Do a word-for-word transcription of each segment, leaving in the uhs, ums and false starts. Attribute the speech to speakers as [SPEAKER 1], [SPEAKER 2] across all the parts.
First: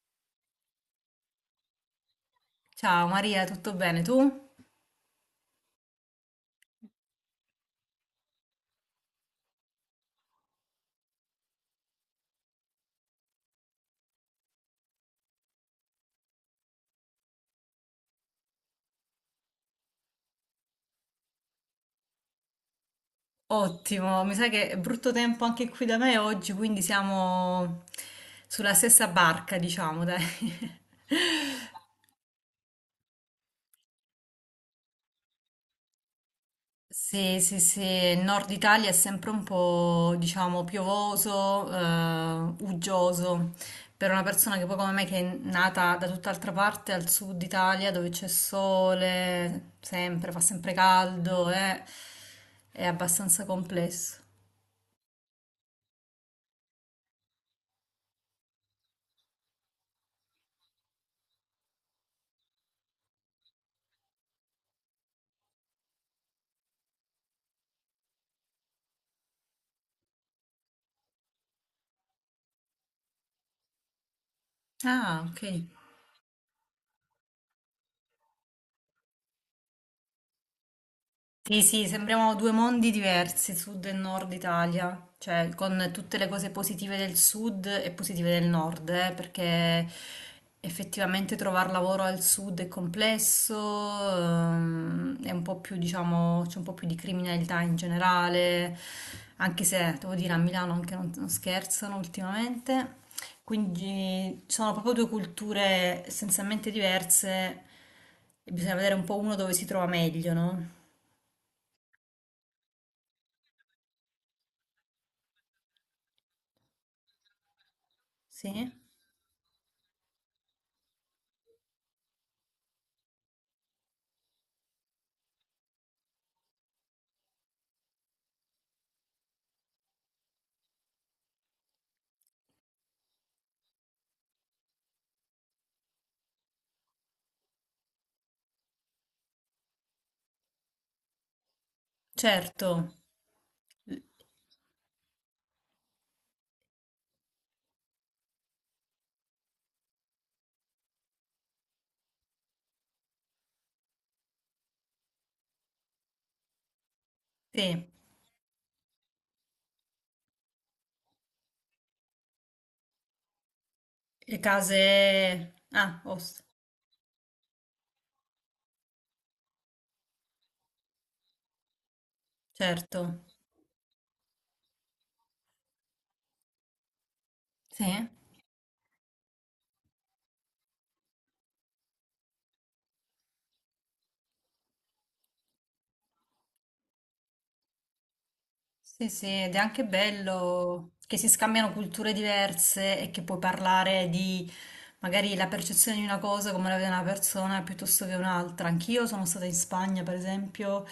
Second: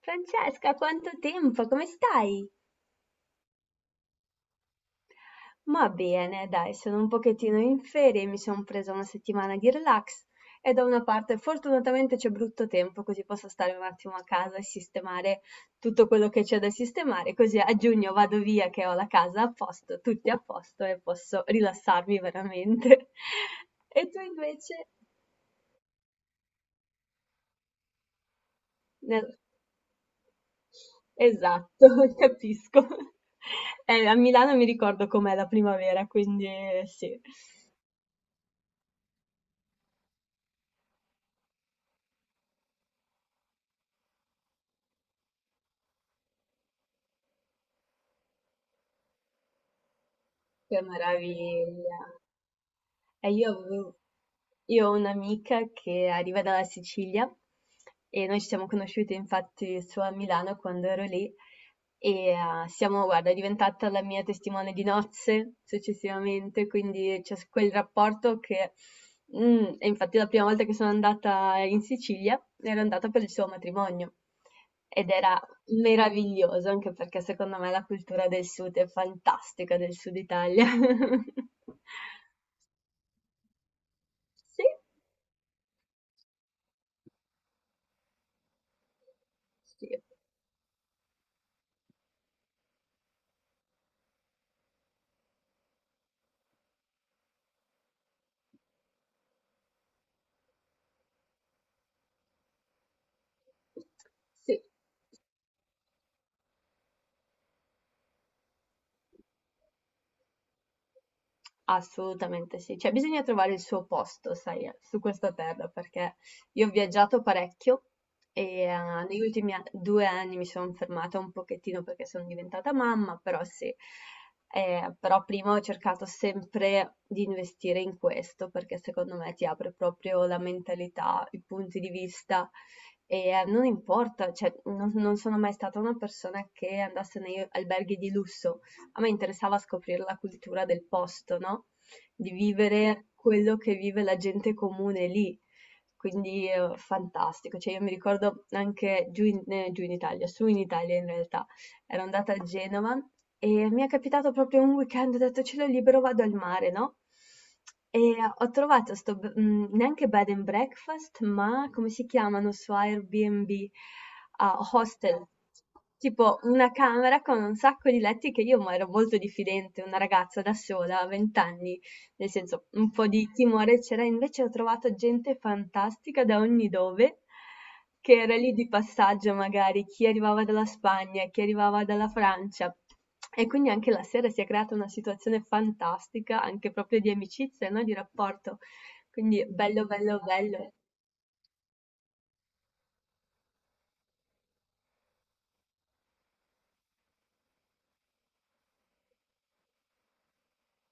[SPEAKER 1] Francesca, quanto tempo, come stai?
[SPEAKER 2] Ciao Maria, tutto bene tu?
[SPEAKER 1] Ma bene, dai, sono un pochettino in ferie, mi sono presa una settimana di relax e da una parte fortunatamente c'è brutto tempo, così posso stare un attimo a casa e sistemare tutto quello che c'è da sistemare, così a giugno vado via che ho la casa a posto, tutti a posto e posso rilassarmi veramente. E tu
[SPEAKER 2] Ottimo, mi sa che è
[SPEAKER 1] invece?
[SPEAKER 2] brutto tempo anche qui da me oggi, quindi siamo sulla stessa
[SPEAKER 1] Nel-
[SPEAKER 2] barca, diciamo, dai.
[SPEAKER 1] Esatto, capisco. Eh, a Milano mi ricordo com'è la primavera, quindi eh, sì.
[SPEAKER 2] Sì, sì, sì, il nord Italia è sempre un po', diciamo, piovoso, eh, uggioso. Per una persona che poi come me che è nata da tutt'altra parte, al sud Italia, dove c'è sole, sempre, fa sempre
[SPEAKER 1] Che
[SPEAKER 2] caldo, eh,
[SPEAKER 1] meraviglia!
[SPEAKER 2] è
[SPEAKER 1] E
[SPEAKER 2] abbastanza
[SPEAKER 1] io avevo
[SPEAKER 2] complesso.
[SPEAKER 1] io ho un'amica che arriva dalla Sicilia e noi ci siamo conosciute infatti su a Milano quando ero lì e eh, siamo, guarda, è diventata la mia testimone di nozze successivamente, quindi c'è s- quel rapporto che... mm, E infatti la prima volta che sono andata in Sicilia ero andata per il suo matrimonio ed
[SPEAKER 2] Ah,
[SPEAKER 1] era
[SPEAKER 2] ok.
[SPEAKER 1] meraviglioso anche perché secondo me la cultura del sud è fantastica, del sud Italia.
[SPEAKER 2] Sì, sì, sembriamo due mondi diversi, sud e nord
[SPEAKER 1] Sì.
[SPEAKER 2] Italia, cioè con tutte le cose positive del sud e positive del nord, eh, perché
[SPEAKER 1] Sì.
[SPEAKER 2] effettivamente trovare lavoro al sud è complesso, ehm, è un po' più, diciamo, c'è un po' più di criminalità in generale, anche se, devo dire, a Milano anche non, non scherzano ultimamente, quindi ci
[SPEAKER 1] Sì.
[SPEAKER 2] sono proprio due culture essenzialmente diverse e bisogna vedere un po' uno dove si trova meglio, no?
[SPEAKER 1] Assolutamente sì, cioè bisogna trovare il suo posto, sai, su questa terra, perché io ho viaggiato parecchio e
[SPEAKER 2] Sì,
[SPEAKER 1] eh, negli ultimi a- due anni mi sono fermata un pochettino perché sono diventata mamma, però sì. Eh, però prima ho cercato sempre di investire in questo perché secondo me ti apre proprio la mentalità, i punti di vista e eh, non importa, cioè non, non sono mai stata una persona che andasse negli alberghi di lusso. A me interessava scoprire la cultura del posto, no? Di
[SPEAKER 2] certo,
[SPEAKER 1] vivere quello che vive la gente comune lì. Quindi eh, fantastico, cioè io mi ricordo anche giù in, eh, giù in Italia, su in Italia in realtà, ero andata a Genova e mi è capitato proprio un weekend, ho detto cielo libero, vado al mare, no?
[SPEAKER 2] sì,
[SPEAKER 1] E ho trovato sto, b- mh, neanche bed and breakfast, ma come si chiamano su Airbnb?
[SPEAKER 2] le
[SPEAKER 1] Ah, hostel.
[SPEAKER 2] case... Ah,
[SPEAKER 1] Tipo
[SPEAKER 2] host,
[SPEAKER 1] una camera con un sacco di letti che io ma ero molto diffidente, una ragazza da sola, a venti anni. Nel senso, un
[SPEAKER 2] certo,
[SPEAKER 1] po' di timore c'era, invece ho trovato gente fantastica da ogni dove,
[SPEAKER 2] sì.
[SPEAKER 1] che era lì di passaggio magari, chi arrivava dalla Spagna, chi arrivava dalla Francia. E quindi anche la sera si è creata una situazione fantastica, anche proprio di amicizia, no? Di rapporto.
[SPEAKER 2] Sì, sì,
[SPEAKER 1] Quindi
[SPEAKER 2] ed è anche
[SPEAKER 1] bello, bello, bello.
[SPEAKER 2] bello che si scambiano culture diverse e che puoi parlare di magari la percezione di una cosa come la vede una persona piuttosto che un'altra. Anch'io sono stata in Spagna, per esempio,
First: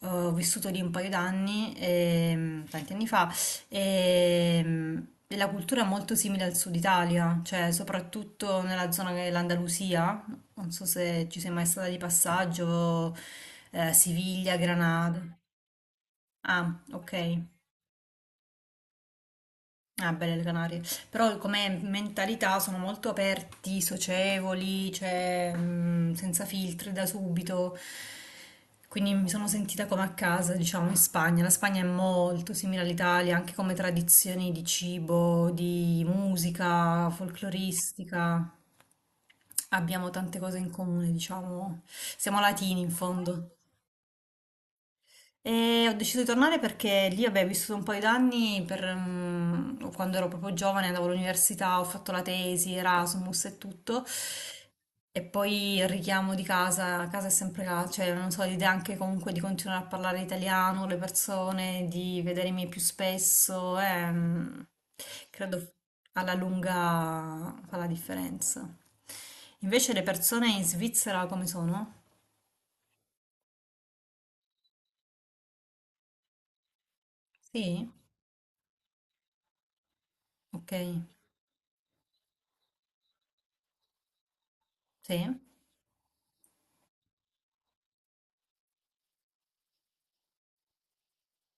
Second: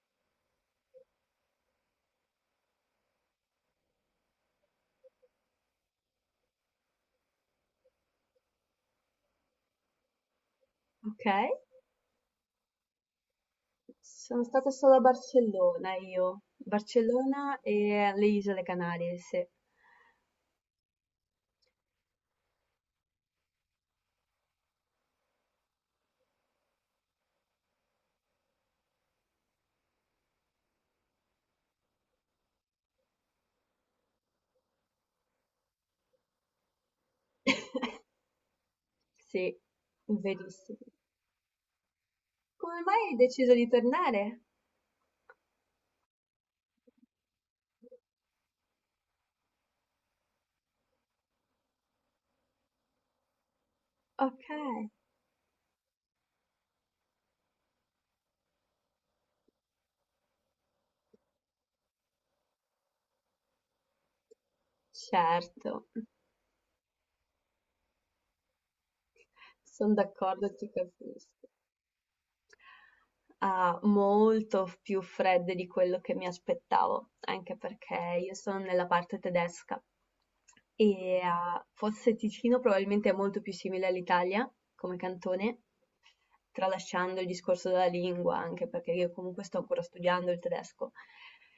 [SPEAKER 2] eh, ho vissuto lì un paio d'anni, ehm, tanti anni fa, e, e la cultura è molto simile al sud Italia, cioè soprattutto nella zona dell'Andalusia, non so se
[SPEAKER 1] Ok?
[SPEAKER 2] ci sei mai stata di passaggio, eh,
[SPEAKER 1] Sono
[SPEAKER 2] Siviglia,
[SPEAKER 1] stata solo a
[SPEAKER 2] Granada.
[SPEAKER 1] Barcellona io.
[SPEAKER 2] Ah, ok.
[SPEAKER 1] Barcellona e alle Isole Canarie, sì.
[SPEAKER 2] Ah, belle le Canarie. Però come mentalità sono molto aperti, socievoli, cioè, mm, senza filtri da subito. Quindi mi sono sentita come a casa, diciamo, in Spagna. La Spagna è molto simile all'Italia, anche come tradizioni di cibo, di musica, folcloristica.
[SPEAKER 1] Sì,
[SPEAKER 2] Abbiamo tante cose in
[SPEAKER 1] verissimo.
[SPEAKER 2] comune, diciamo. Siamo latini
[SPEAKER 1] Come
[SPEAKER 2] in
[SPEAKER 1] mai hai deciso
[SPEAKER 2] fondo.
[SPEAKER 1] di tornare?
[SPEAKER 2] E ho deciso di tornare perché lì avevo vissuto un paio d'anni per, mm, quando ero proprio giovane, andavo all'università, ho fatto la tesi, Erasmus e tutto.
[SPEAKER 1] Okay,
[SPEAKER 2] E poi il richiamo di casa, casa è sempre casa, cioè non so, l'idea anche comunque di continuare a parlare italiano, le persone, di vedermi più spesso, eh, mm, credo
[SPEAKER 1] certo,
[SPEAKER 2] alla lunga fa la differenza.
[SPEAKER 1] son
[SPEAKER 2] Invece le
[SPEAKER 1] d'accordo
[SPEAKER 2] persone
[SPEAKER 1] e
[SPEAKER 2] in
[SPEAKER 1] ti
[SPEAKER 2] Svizzera
[SPEAKER 1] capisco.
[SPEAKER 2] come sono?
[SPEAKER 1] ah, molto f- più fredde di quello che mi aspettavo, anche
[SPEAKER 2] Sì?
[SPEAKER 1] perché io sono nella parte tedesca
[SPEAKER 2] Ok,
[SPEAKER 1] e ah, forse Ticino probabilmente è molto più simile all'Italia come
[SPEAKER 2] sì,
[SPEAKER 1] cantone, tralasciando il discorso della lingua, anche perché io comunque sto ancora studiando il tedesco.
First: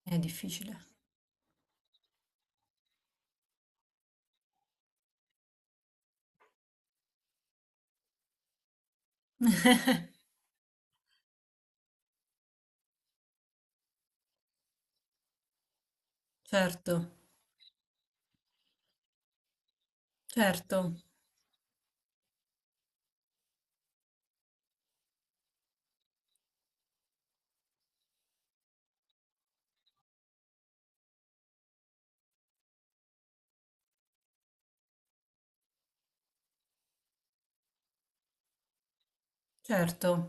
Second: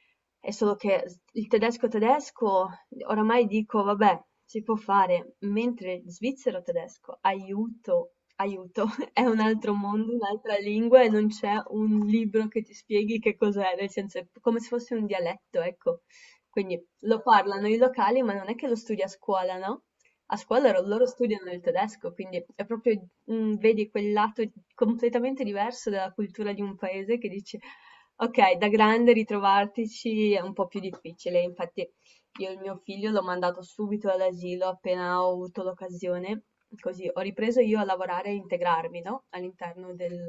[SPEAKER 2] è
[SPEAKER 1] È solo
[SPEAKER 2] difficile.
[SPEAKER 1] che s- il tedesco tedesco, oramai dico, vabbè, si può fare, mentre il svizzero tedesco, aiuto, aiuto, è un altro mondo, un'altra lingua e non c'è un libro che ti spieghi che cos'è, nel senso è come se fosse un dialetto, ecco. Quindi
[SPEAKER 2] Certo,
[SPEAKER 1] lo parlano i locali, ma non è che lo studi a scuola, no? A scuola
[SPEAKER 2] certo,
[SPEAKER 1] ro- loro studiano il tedesco, quindi è proprio, mm, vedi quel lato completamente diverso della cultura di un paese che dici, ok, da grande ritrovartici è un po' più difficile, infatti io il mio figlio l'ho mandato subito all'asilo appena ho avuto l'occasione, così ho ripreso io a lavorare e integrarmi, no? All'interno
[SPEAKER 2] certo,
[SPEAKER 1] del,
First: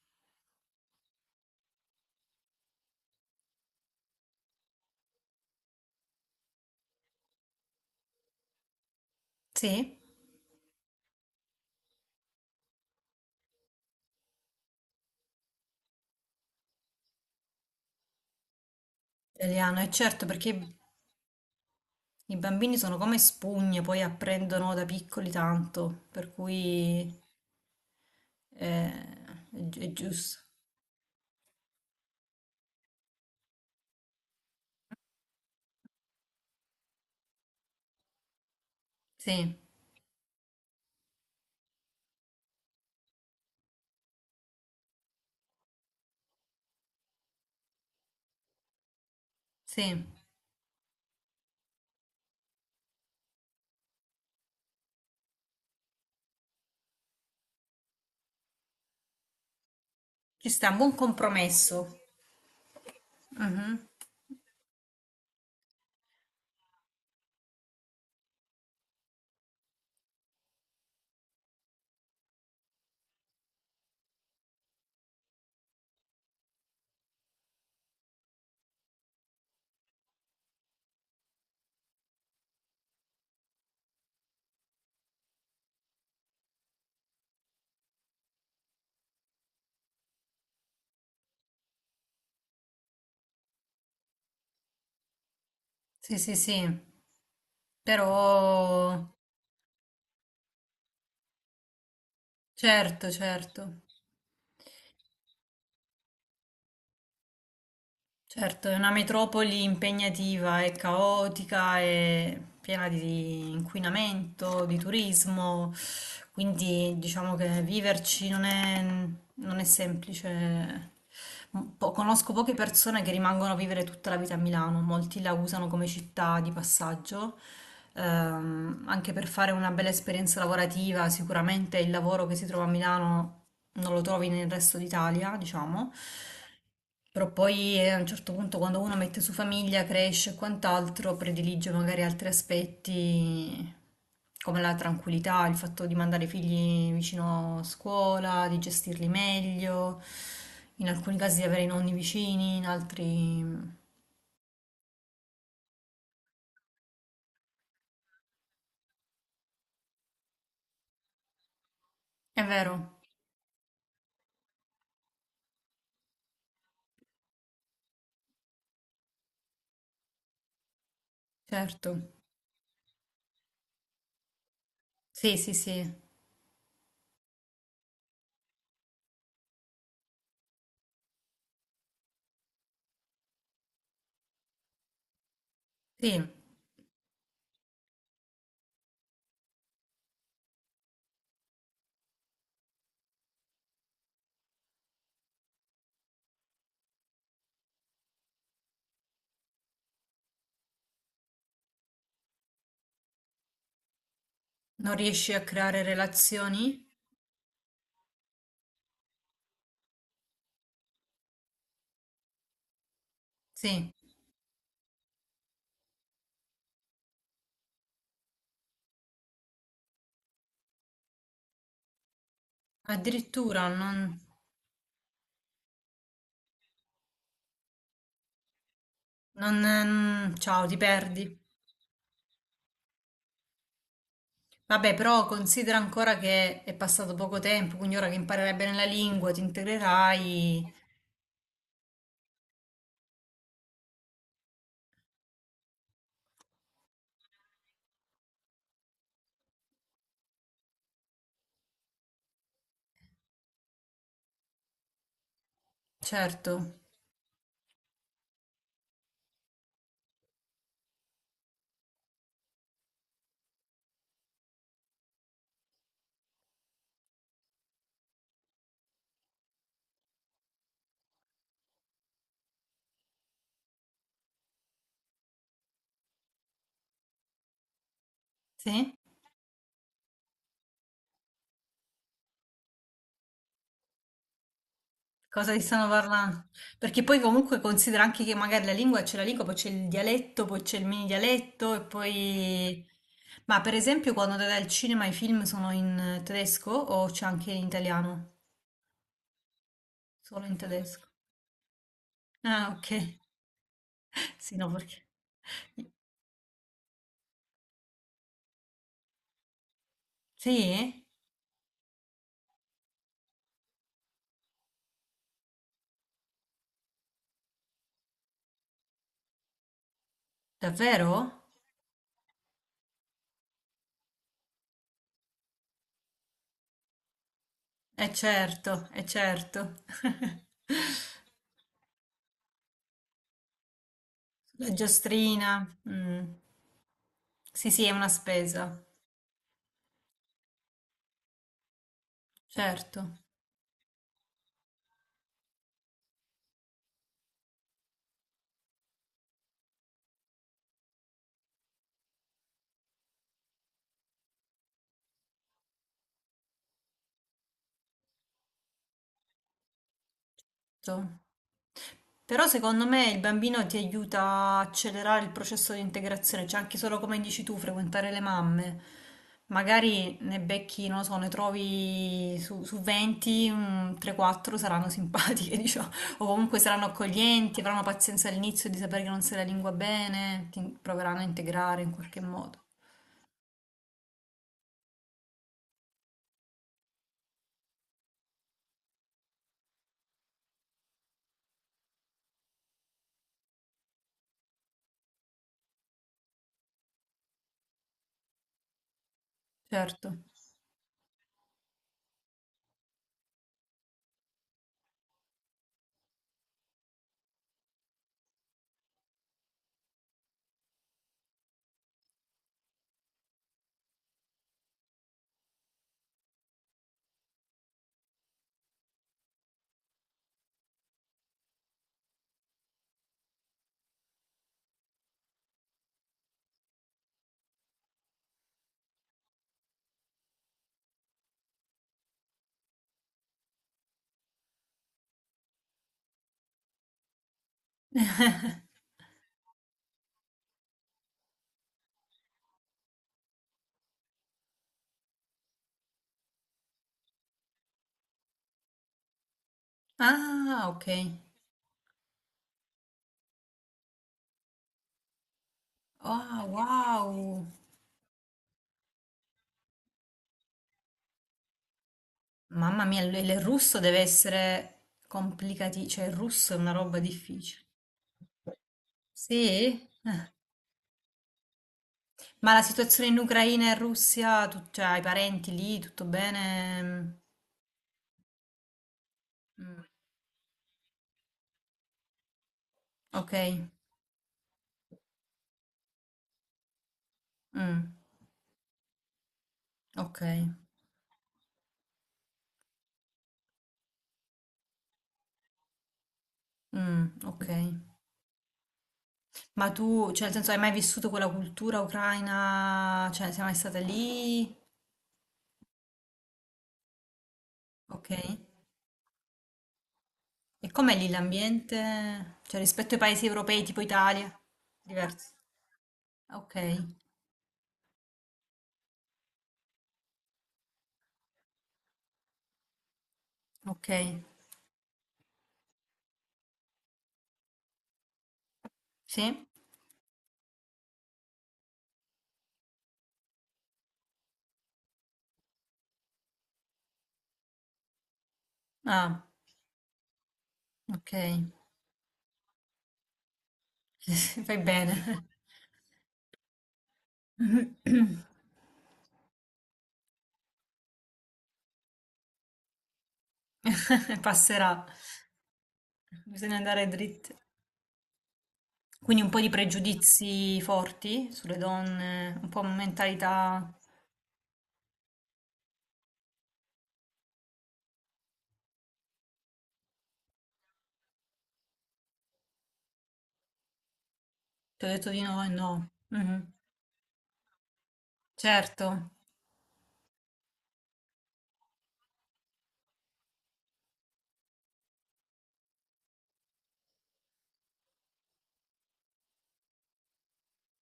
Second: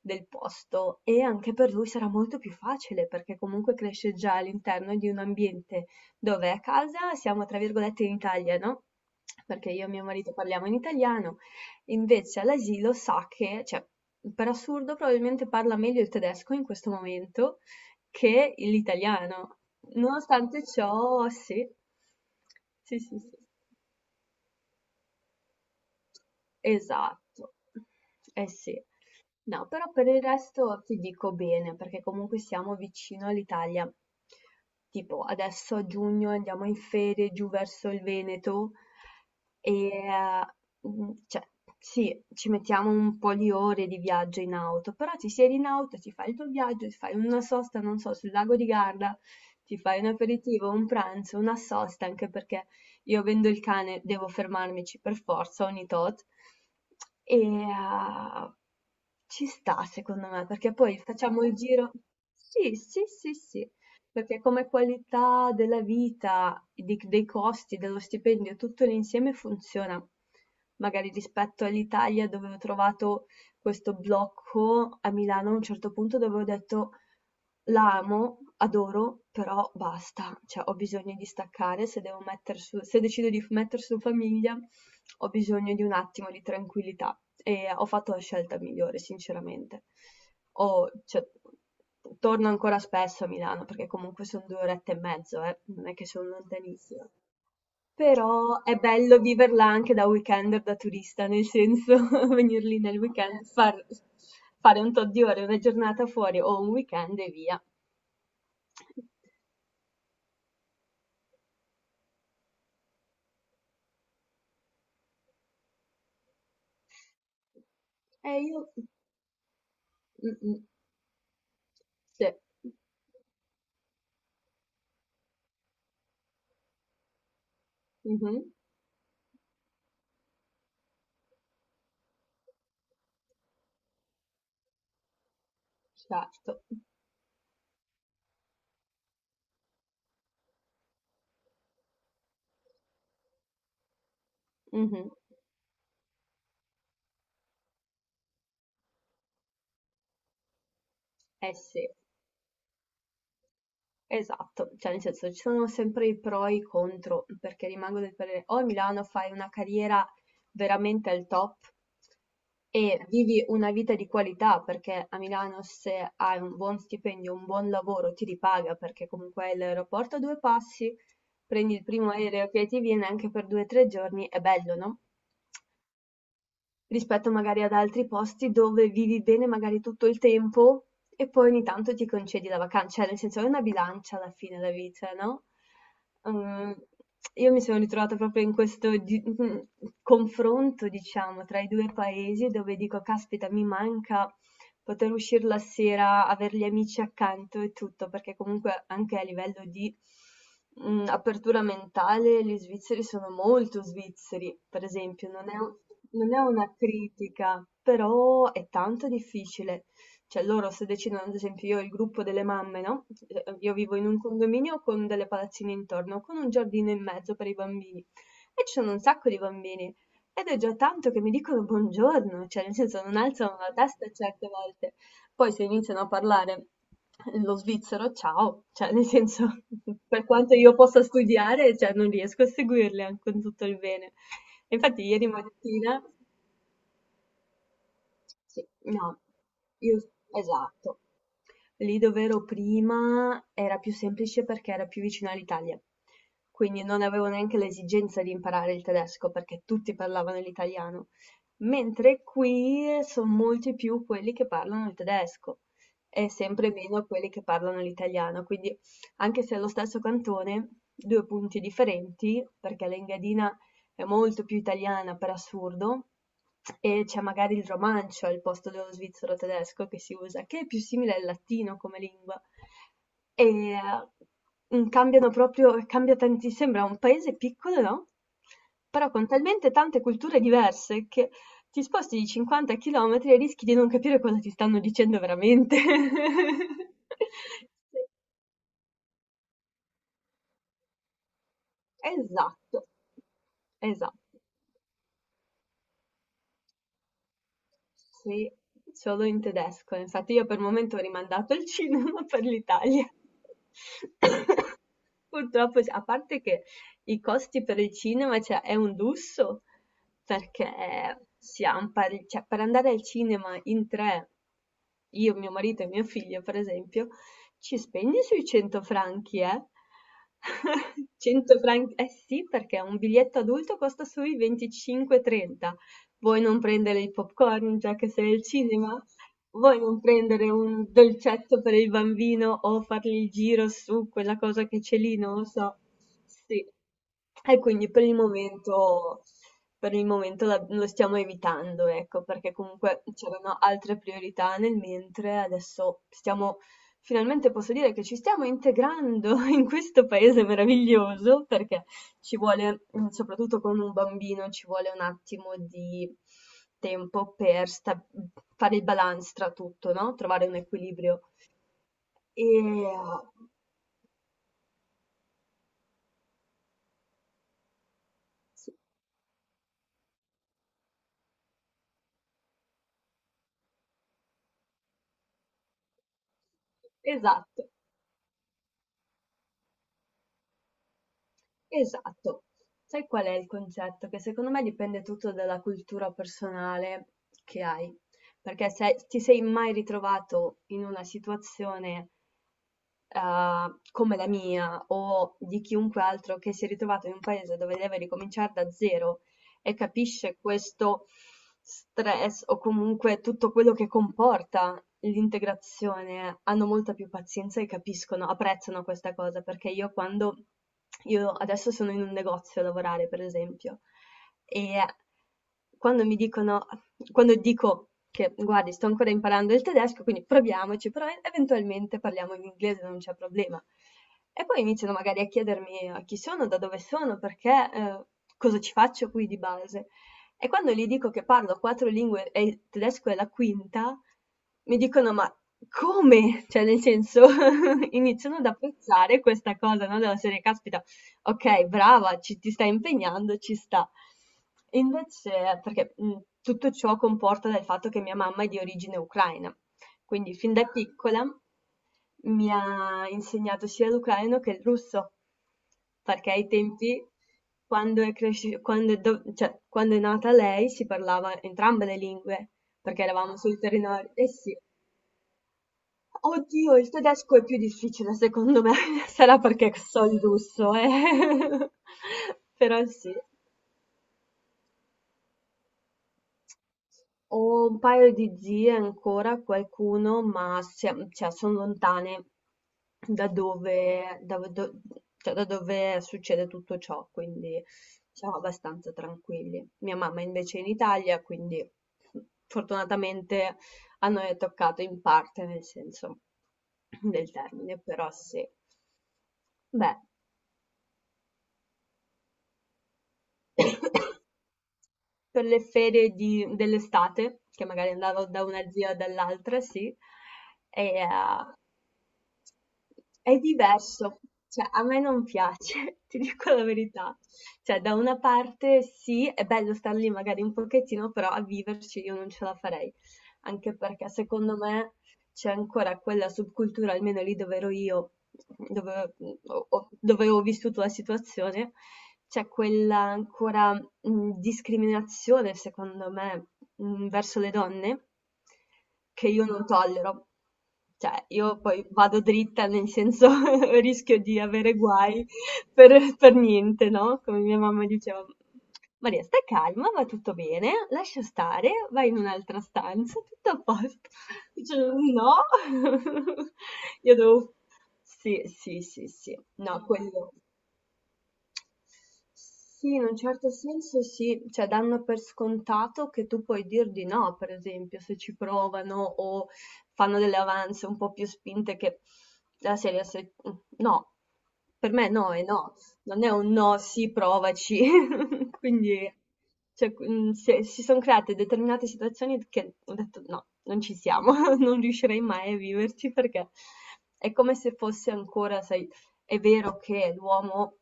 [SPEAKER 1] del posto e anche per lui sarà molto più facile perché comunque cresce già all'interno di un ambiente dove a casa siamo tra virgolette in Italia, no? Perché io e
[SPEAKER 2] sì,
[SPEAKER 1] mio marito parliamo in italiano, invece all'asilo sa che, cioè, per assurdo probabilmente parla meglio il tedesco in questo momento che l'italiano.
[SPEAKER 2] italiano, è certo perché
[SPEAKER 1] Nonostante
[SPEAKER 2] i
[SPEAKER 1] ciò, sì.
[SPEAKER 2] i bambini sono
[SPEAKER 1] Sì,
[SPEAKER 2] come
[SPEAKER 1] sì, sì.
[SPEAKER 2] spugne, poi apprendono da piccoli tanto, per cui
[SPEAKER 1] Esatto. Eh sì.
[SPEAKER 2] eh, è,
[SPEAKER 1] No,
[SPEAKER 2] gi-
[SPEAKER 1] però
[SPEAKER 2] è
[SPEAKER 1] per il
[SPEAKER 2] giusto.
[SPEAKER 1] resto ti dico bene, perché comunque siamo vicino all'Italia. Tipo, adesso a giugno andiamo in ferie giù verso il Veneto
[SPEAKER 2] Sì,
[SPEAKER 1] e eh, mm, cioè, sì, ci mettiamo un po' di ore di viaggio in auto, però ti siedi in auto, ti fai il tuo viaggio, ti fai una sosta, non so, sul lago di Garda, ti fai
[SPEAKER 2] sì,
[SPEAKER 1] un aperitivo, un pranzo, una sosta, anche perché io avendo il cane devo fermarmici per forza ogni tot e uhm, ci sta secondo me,
[SPEAKER 2] ci sta
[SPEAKER 1] perché
[SPEAKER 2] un buon
[SPEAKER 1] poi facciamo il
[SPEAKER 2] compromesso.
[SPEAKER 1] giro. Sì, sì, sì, sì,
[SPEAKER 2] Mhm.
[SPEAKER 1] perché come qualità della vita, di dei costi, dello stipendio, tutto l'insieme funziona. Magari rispetto all'Italia dove ho trovato questo blocco, a Milano a un certo punto dove ho detto: la amo, adoro, però basta, cioè ho bisogno di staccare, se devo metter su se decido di f metter su famiglia ho bisogno di un attimo di tranquillità e ho fatto la scelta migliore sinceramente. Ho cioè, torno ancora spesso a Milano perché comunque son due orette e mezzo eh, non è che
[SPEAKER 2] Sì,
[SPEAKER 1] son
[SPEAKER 2] sì, sì,
[SPEAKER 1] lontanissima.
[SPEAKER 2] però
[SPEAKER 1] Però è bello viverla anche da weekender, da turista, nel senso venir lì nel
[SPEAKER 2] certo,
[SPEAKER 1] weekend,
[SPEAKER 2] certo.
[SPEAKER 1] far- fare un tot di ore, una giornata fuori o un weekend e via.
[SPEAKER 2] Certo, è una metropoli impegnativa, è caotica, è piena di inquinamento, di turismo, quindi diciamo che viverci
[SPEAKER 1] E
[SPEAKER 2] non
[SPEAKER 1] io...
[SPEAKER 2] è, non è
[SPEAKER 1] Mm, mm,
[SPEAKER 2] semplice. Un po-
[SPEAKER 1] sì.
[SPEAKER 2] conosco poche persone che rimangono a vivere tutta la vita a Milano, molti la usano come città di passaggio,
[SPEAKER 1] Mhm,
[SPEAKER 2] ehm, anche per fare una bella esperienza lavorativa, sicuramente il lavoro che si trova a Milano non lo trovi nel resto d'Italia, diciamo.
[SPEAKER 1] certo.
[SPEAKER 2] Però poi eh, a un certo punto quando uno mette su famiglia, cresce e quant'altro, predilige magari altri aspetti come la
[SPEAKER 1] Mhm,
[SPEAKER 2] tranquillità, il fatto di mandare i figli vicino a scuola, di gestirli meglio, in alcuni casi di
[SPEAKER 1] eh
[SPEAKER 2] avere i
[SPEAKER 1] sì.
[SPEAKER 2] nonni vicini, in altri.
[SPEAKER 1] Esatto, cioè nel senso ci sono sempre i pro e i contro, perché rimango del parere o a Milano fai una carriera veramente al top
[SPEAKER 2] È vero,
[SPEAKER 1] e vivi una vita di qualità, perché a Milano se hai un buon stipendio, un buon lavoro ti ripaga, perché comunque hai l'aeroporto a due passi, prendi il
[SPEAKER 2] certo.
[SPEAKER 1] primo aereo che ti viene anche per due o tre giorni, è bello, no?
[SPEAKER 2] Sì, sì, sì.
[SPEAKER 1] Rispetto magari ad altri posti dove vivi bene magari tutto il tempo e poi ogni tanto ti concedi la vacanza, cioè nel senso è una bilancia alla fine la vita, no?
[SPEAKER 2] Sì.
[SPEAKER 1] Ehm, io mi sono ritrovata proprio in questo di- mm, confronto, diciamo, tra i due paesi dove dico, caspita, mi manca poter uscire la sera, avere gli amici accanto e tutto, perché comunque anche a livello di mh, apertura mentale gli svizzeri sono molto svizzeri, per
[SPEAKER 2] Non
[SPEAKER 1] esempio,
[SPEAKER 2] riesci a
[SPEAKER 1] non è, un-
[SPEAKER 2] creare
[SPEAKER 1] non è una
[SPEAKER 2] relazioni?
[SPEAKER 1] critica, però è tanto difficile. Cioè loro se decidono, ad esempio io ho il gruppo delle mamme, no? Eh, Io
[SPEAKER 2] Sì.
[SPEAKER 1] vivo in un condominio con delle palazzine intorno, con un giardino in mezzo per i bambini. E ci sono un sacco di bambini. Ed è già tanto che mi dicono buongiorno, cioè nel senso non alzano
[SPEAKER 2] Addirittura
[SPEAKER 1] la testa
[SPEAKER 2] non...
[SPEAKER 1] certe volte. Poi se iniziano a parlare lo svizzero, ciao, cioè nel
[SPEAKER 2] non...
[SPEAKER 1] senso per
[SPEAKER 2] ehm,
[SPEAKER 1] quanto
[SPEAKER 2] Ciao,
[SPEAKER 1] io
[SPEAKER 2] ti
[SPEAKER 1] possa
[SPEAKER 2] perdi.
[SPEAKER 1] studiare, cioè non riesco a seguirli anche con tutto il bene.
[SPEAKER 2] Vabbè,
[SPEAKER 1] Infatti
[SPEAKER 2] però
[SPEAKER 1] ieri
[SPEAKER 2] considera
[SPEAKER 1] mattina
[SPEAKER 2] ancora che è passato poco tempo, quindi ora che imparerai
[SPEAKER 1] sì,
[SPEAKER 2] bene la
[SPEAKER 1] no,
[SPEAKER 2] lingua, ti
[SPEAKER 1] io
[SPEAKER 2] integrerai.
[SPEAKER 1] esatto. Lì dove ero prima era più semplice perché era più vicino all'Italia, quindi non avevo neanche l'esigenza di imparare il tedesco perché tutti parlavano l'italiano, mentre qui sono molti più quelli che parlano il tedesco e
[SPEAKER 2] Certo,
[SPEAKER 1] sempre meno quelli che parlano l'italiano, quindi anche se è lo stesso cantone, due punti differenti, perché l'Engadina è molto più italiana per assurdo e c'è magari il romancio al posto dello svizzero tedesco che si usa, che è più simile al latino come lingua. E mm, cambiano proprio, cambia tanti, sembra un paese piccolo, no?
[SPEAKER 2] sì?
[SPEAKER 1] Però con talmente tante culture diverse che ti sposti di cinquanta chilometri e rischi di non capire cosa ti stanno dicendo
[SPEAKER 2] Cosa ti
[SPEAKER 1] veramente.
[SPEAKER 2] stanno parlando? Perché poi comunque considera anche che magari la lingua c'è la lingua, poi c'è il dialetto, poi c'è il mini dialetto e
[SPEAKER 1] Esatto,
[SPEAKER 2] poi. Ma per esempio quando
[SPEAKER 1] esatto.
[SPEAKER 2] andate al cinema i film sono in tedesco o c'è anche in italiano?
[SPEAKER 1] Sì, solo in tedesco. Infatti io
[SPEAKER 2] Solo in
[SPEAKER 1] per il momento ho
[SPEAKER 2] tedesco.
[SPEAKER 1] rimandato il cinema per
[SPEAKER 2] Ah, ok.
[SPEAKER 1] l'Italia.
[SPEAKER 2] Sì, no, perché.
[SPEAKER 1] Purtroppo, cioè, a parte che i costi per il cinema, cioè, è un lusso,
[SPEAKER 2] Sì?
[SPEAKER 1] perché siamo pari- cioè, per andare al cinema in tre, io, mio marito e mio figlio, per esempio, ci spegni sui cento franchi, eh?
[SPEAKER 2] Davvero?
[SPEAKER 1] cento franchi, eh sì, perché un biglietto adulto costa sui venticinque trenta. Vuoi non prendere il popcorn già
[SPEAKER 2] E
[SPEAKER 1] che sei al
[SPEAKER 2] certo,
[SPEAKER 1] cinema?
[SPEAKER 2] e certo.
[SPEAKER 1] Vuoi non prendere un dolcetto per il bambino o fargli il giro su quella cosa
[SPEAKER 2] La
[SPEAKER 1] che c'è lì? Non lo
[SPEAKER 2] giostrina,
[SPEAKER 1] so.
[SPEAKER 2] mm.
[SPEAKER 1] Sì. E
[SPEAKER 2] Sì, sì,
[SPEAKER 1] quindi
[SPEAKER 2] è
[SPEAKER 1] per
[SPEAKER 2] una
[SPEAKER 1] il
[SPEAKER 2] spesa,
[SPEAKER 1] momento, per il momento la- lo stiamo evitando, ecco, perché
[SPEAKER 2] certo.
[SPEAKER 1] comunque c'erano altre priorità nel mentre adesso stiamo, finalmente posso dire che ci stiamo integrando in questo paese meraviglioso, perché ci vuole, mh, soprattutto con un bambino, ci vuole un attimo di tempo per sta- fare il balance tra tutto, no? Trovare un
[SPEAKER 2] So.
[SPEAKER 1] equilibrio. E
[SPEAKER 2] Però secondo me il bambino ti aiuta a accelerare il processo di integrazione, cioè anche solo come dici tu, frequentare le
[SPEAKER 1] sì,
[SPEAKER 2] mamme. Magari ne becchi, non lo so, ne trovi su, su venti, tre quattro saranno simpatiche, diciamo, o comunque saranno accoglienti,
[SPEAKER 1] esatto,
[SPEAKER 2] avranno pazienza all'inizio di sapere che non sai la lingua bene, ti proveranno a integrare in qualche
[SPEAKER 1] esatto.
[SPEAKER 2] modo.
[SPEAKER 1] Sai qual è il concetto? Che secondo me dipende tutto dalla cultura personale che hai. Perché se ti sei mai ritrovato in una situazione eh, come la mia o di chiunque altro che si è ritrovato in un paese dove deve ricominciare da zero e
[SPEAKER 2] Certo.
[SPEAKER 1] capisce questo stress o comunque tutto quello che comporta l'integrazione, hanno molta più pazienza e capiscono, apprezzano questa cosa, perché io quando io adesso sono in un negozio a lavorare, per esempio, e quando mi dicono quando dico che guardi, sto ancora imparando il tedesco, quindi proviamoci, però eventualmente parliamo in inglese, non c'è problema. E poi iniziano magari a chiedermi a chi sono, da dove sono, perché, eh, cosa ci faccio qui di base. E quando gli dico che parlo quattro lingue e il tedesco è la quinta, mi dicono: "Ma come?" Cioè nel senso iniziano ad apprezzare questa cosa, no, della serie: "Caspita, okay, brava, ci ti stai impegnando, ci sta". Invece perché, mhmm, tutto ciò comporta dal fatto che mia mamma è di origine ucraina, quindi fin da
[SPEAKER 2] Ah,
[SPEAKER 1] Ah.
[SPEAKER 2] ok.
[SPEAKER 1] piccola mi ha insegnato sia l'ucraino che il russo, perché
[SPEAKER 2] Ah,
[SPEAKER 1] ai tempi
[SPEAKER 2] wow!
[SPEAKER 1] quando è cresci quando è do cioè quando è nata lei si parlava entrambe le lingue,
[SPEAKER 2] Mamma mia,
[SPEAKER 1] perché
[SPEAKER 2] il
[SPEAKER 1] eravamo Ah.
[SPEAKER 2] il
[SPEAKER 1] sul
[SPEAKER 2] russo deve
[SPEAKER 1] territorio eh sì.
[SPEAKER 2] essere complicati, cioè il russo è una
[SPEAKER 1] Oddio, il
[SPEAKER 2] roba
[SPEAKER 1] tedesco è più
[SPEAKER 2] difficile.
[SPEAKER 1] difficile secondo me, sarà perché
[SPEAKER 2] Sì?
[SPEAKER 1] so il
[SPEAKER 2] Eh.
[SPEAKER 1] russo, eh.
[SPEAKER 2] Ma la
[SPEAKER 1] Però
[SPEAKER 2] situazione
[SPEAKER 1] sì.
[SPEAKER 2] in Ucraina e Russia, tu, cioè, hai parenti lì, tutto bene?
[SPEAKER 1] Ho un paio di zie ancora,
[SPEAKER 2] Mm,
[SPEAKER 1] qualcuno, ma siam cioè son lontane da
[SPEAKER 2] ok,
[SPEAKER 1] dove da do cioè da dove succede tutto ciò, quindi
[SPEAKER 2] Mm,
[SPEAKER 1] siamo abbastanza tranquilli. Mia
[SPEAKER 2] ok,
[SPEAKER 1] mamma invece è in Italia, quindi fortunatamente a noi è toccato in parte, nel senso
[SPEAKER 2] Mm,
[SPEAKER 1] del
[SPEAKER 2] ok.
[SPEAKER 1] termine, però sì.
[SPEAKER 2] Ma
[SPEAKER 1] Beh,
[SPEAKER 2] tu, cioè, nel senso, hai mai vissuto quella cultura ucraina? Cioè, sei mai stata lì?
[SPEAKER 1] per le ferie di dell'estate, che magari
[SPEAKER 2] Ok.
[SPEAKER 1] andavo da una zia o dall'altra, sì, e
[SPEAKER 2] E com'è lì
[SPEAKER 1] eh,
[SPEAKER 2] l'ambiente? Cioè rispetto ai paesi
[SPEAKER 1] è
[SPEAKER 2] europei tipo
[SPEAKER 1] diverso,
[SPEAKER 2] Italia?
[SPEAKER 1] cioè a me non
[SPEAKER 2] Diverso.
[SPEAKER 1] piace, ti dico
[SPEAKER 2] Ok,
[SPEAKER 1] la verità. Cioè, da una parte sì, è bello star lì magari un pochettino, però a viverci io non ce la farei, anche
[SPEAKER 2] ok.
[SPEAKER 1] perché secondo me c'è ancora quella subcultura, almeno lì dove ero io, dove
[SPEAKER 2] Sì?
[SPEAKER 1] ho, ho- dove ho vissuto la situazione, c'è quella ancora mh, discriminazione, secondo me, mhmm, verso le donne
[SPEAKER 2] Ah,
[SPEAKER 1] che io non tollero.
[SPEAKER 2] ok.
[SPEAKER 1] Cioè, io poi vado dritta, nel senso rischio di
[SPEAKER 2] Fai
[SPEAKER 1] avere
[SPEAKER 2] bene.
[SPEAKER 1] guai per per niente, no, come mia mamma diceva: "Maria, stai calma, va tutto bene, lascia stare, vai in un'altra stanza, tutto a posto".
[SPEAKER 2] Passerà.
[SPEAKER 1] Dicevo: "No".
[SPEAKER 2] Bisogna andare
[SPEAKER 1] Io
[SPEAKER 2] dritti.
[SPEAKER 1] devo sì, sì, sì,
[SPEAKER 2] Quindi un
[SPEAKER 1] sì.
[SPEAKER 2] po' di
[SPEAKER 1] No, quello
[SPEAKER 2] pregiudizi forti sulle donne, un po'
[SPEAKER 1] sì, in un certo
[SPEAKER 2] mentalità,
[SPEAKER 1] senso sì, cioè danno per scontato che tu puoi dir di no, per esempio, se ci provano o fanno delle avanze un po' più spinte che la serie se... no,
[SPEAKER 2] ti ho
[SPEAKER 1] per
[SPEAKER 2] detto
[SPEAKER 1] me
[SPEAKER 2] di
[SPEAKER 1] no
[SPEAKER 2] no
[SPEAKER 1] è
[SPEAKER 2] e no.
[SPEAKER 1] no, non è
[SPEAKER 2] Mhm.
[SPEAKER 1] un no, sì, provaci.
[SPEAKER 2] Certo,
[SPEAKER 1] Quindi cioè, mm, se- si sono create determinate situazioni che ho detto no, non ci siamo, non riuscirei mai a viverci perché è come se fosse ancora, sai, è vero che l'uomo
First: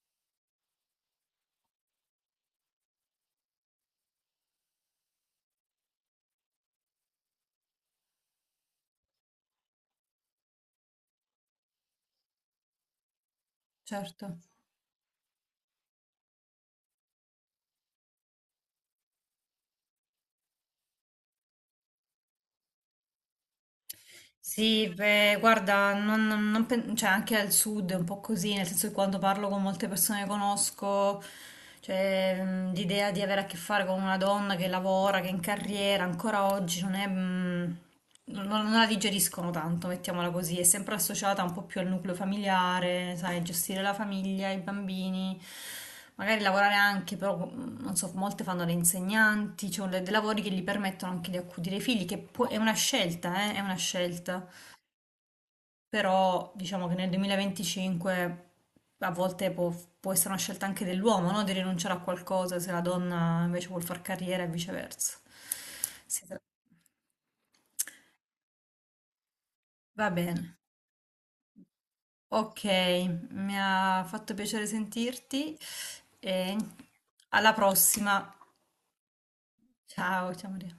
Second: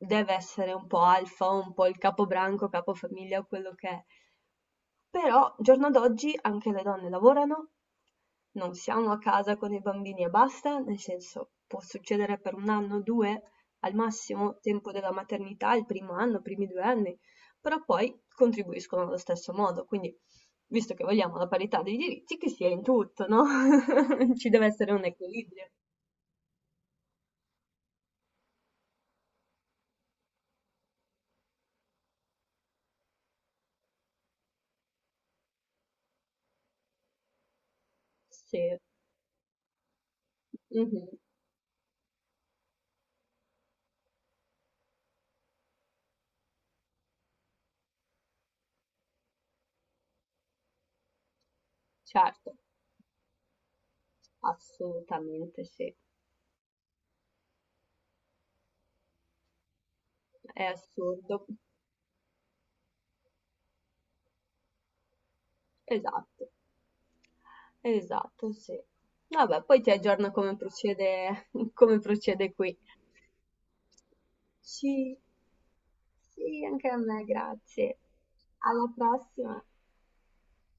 [SPEAKER 1] deve essere un po' alfa, un po' il capobranco, capofamiglia o quello che è, però giorno d'oggi anche le donne lavorano, non siamo a casa con i bambini e basta, nel senso può succedere per un anno, due, al
[SPEAKER 2] certo.
[SPEAKER 1] massimo tempo della maternità, il primo anno, i primi due anni, però poi contribuiscono allo stesso modo, quindi visto che vogliamo la parità dei diritti, che sia in tutto, no? Ci deve
[SPEAKER 2] Sì,
[SPEAKER 1] essere un
[SPEAKER 2] beh,
[SPEAKER 1] equilibrio.
[SPEAKER 2] guarda, non- non- non pen- cioè, anche al sud è un po' così, nel senso che quando parlo con molte persone che conosco, cioè, mh, l'idea di avere a che fare con una donna che lavora, che è in carriera, ancora oggi non è, mh, non,
[SPEAKER 1] Sì,
[SPEAKER 2] non la digeriscono tanto, mettiamola così, è sempre
[SPEAKER 1] mhm,
[SPEAKER 2] associata un po' più al nucleo familiare, sai, gestire la famiglia, i bambini. Magari lavorare anche, però mhmm, non so, molte fanno le insegnanti, cioè le dei lavori che gli permettono anche di accudire i figli, che può è
[SPEAKER 1] certo.
[SPEAKER 2] una scelta, eh, è una scelta.
[SPEAKER 1] Assolutamente sì,
[SPEAKER 2] Però diciamo che nel duemilaventicinque a volte può, può essere una
[SPEAKER 1] è
[SPEAKER 2] scelta anche dell'uomo, no?
[SPEAKER 1] assurdo.
[SPEAKER 2] Di rinunciare a qualcosa se la donna invece vuol far carriera e viceversa. Si tra-
[SPEAKER 1] Esatto, esatto, sì. Vabbè, poi ti
[SPEAKER 2] Va
[SPEAKER 1] aggiorno
[SPEAKER 2] bene.
[SPEAKER 1] come procede, come procede
[SPEAKER 2] Ok,
[SPEAKER 1] qui.
[SPEAKER 2] mi ha fatto piacere
[SPEAKER 1] Sì,
[SPEAKER 2] sentirti e
[SPEAKER 1] sì, anche a me,
[SPEAKER 2] alla
[SPEAKER 1] grazie.
[SPEAKER 2] prossima.
[SPEAKER 1] Alla prossima.
[SPEAKER 2] Ciao, ciao Maria.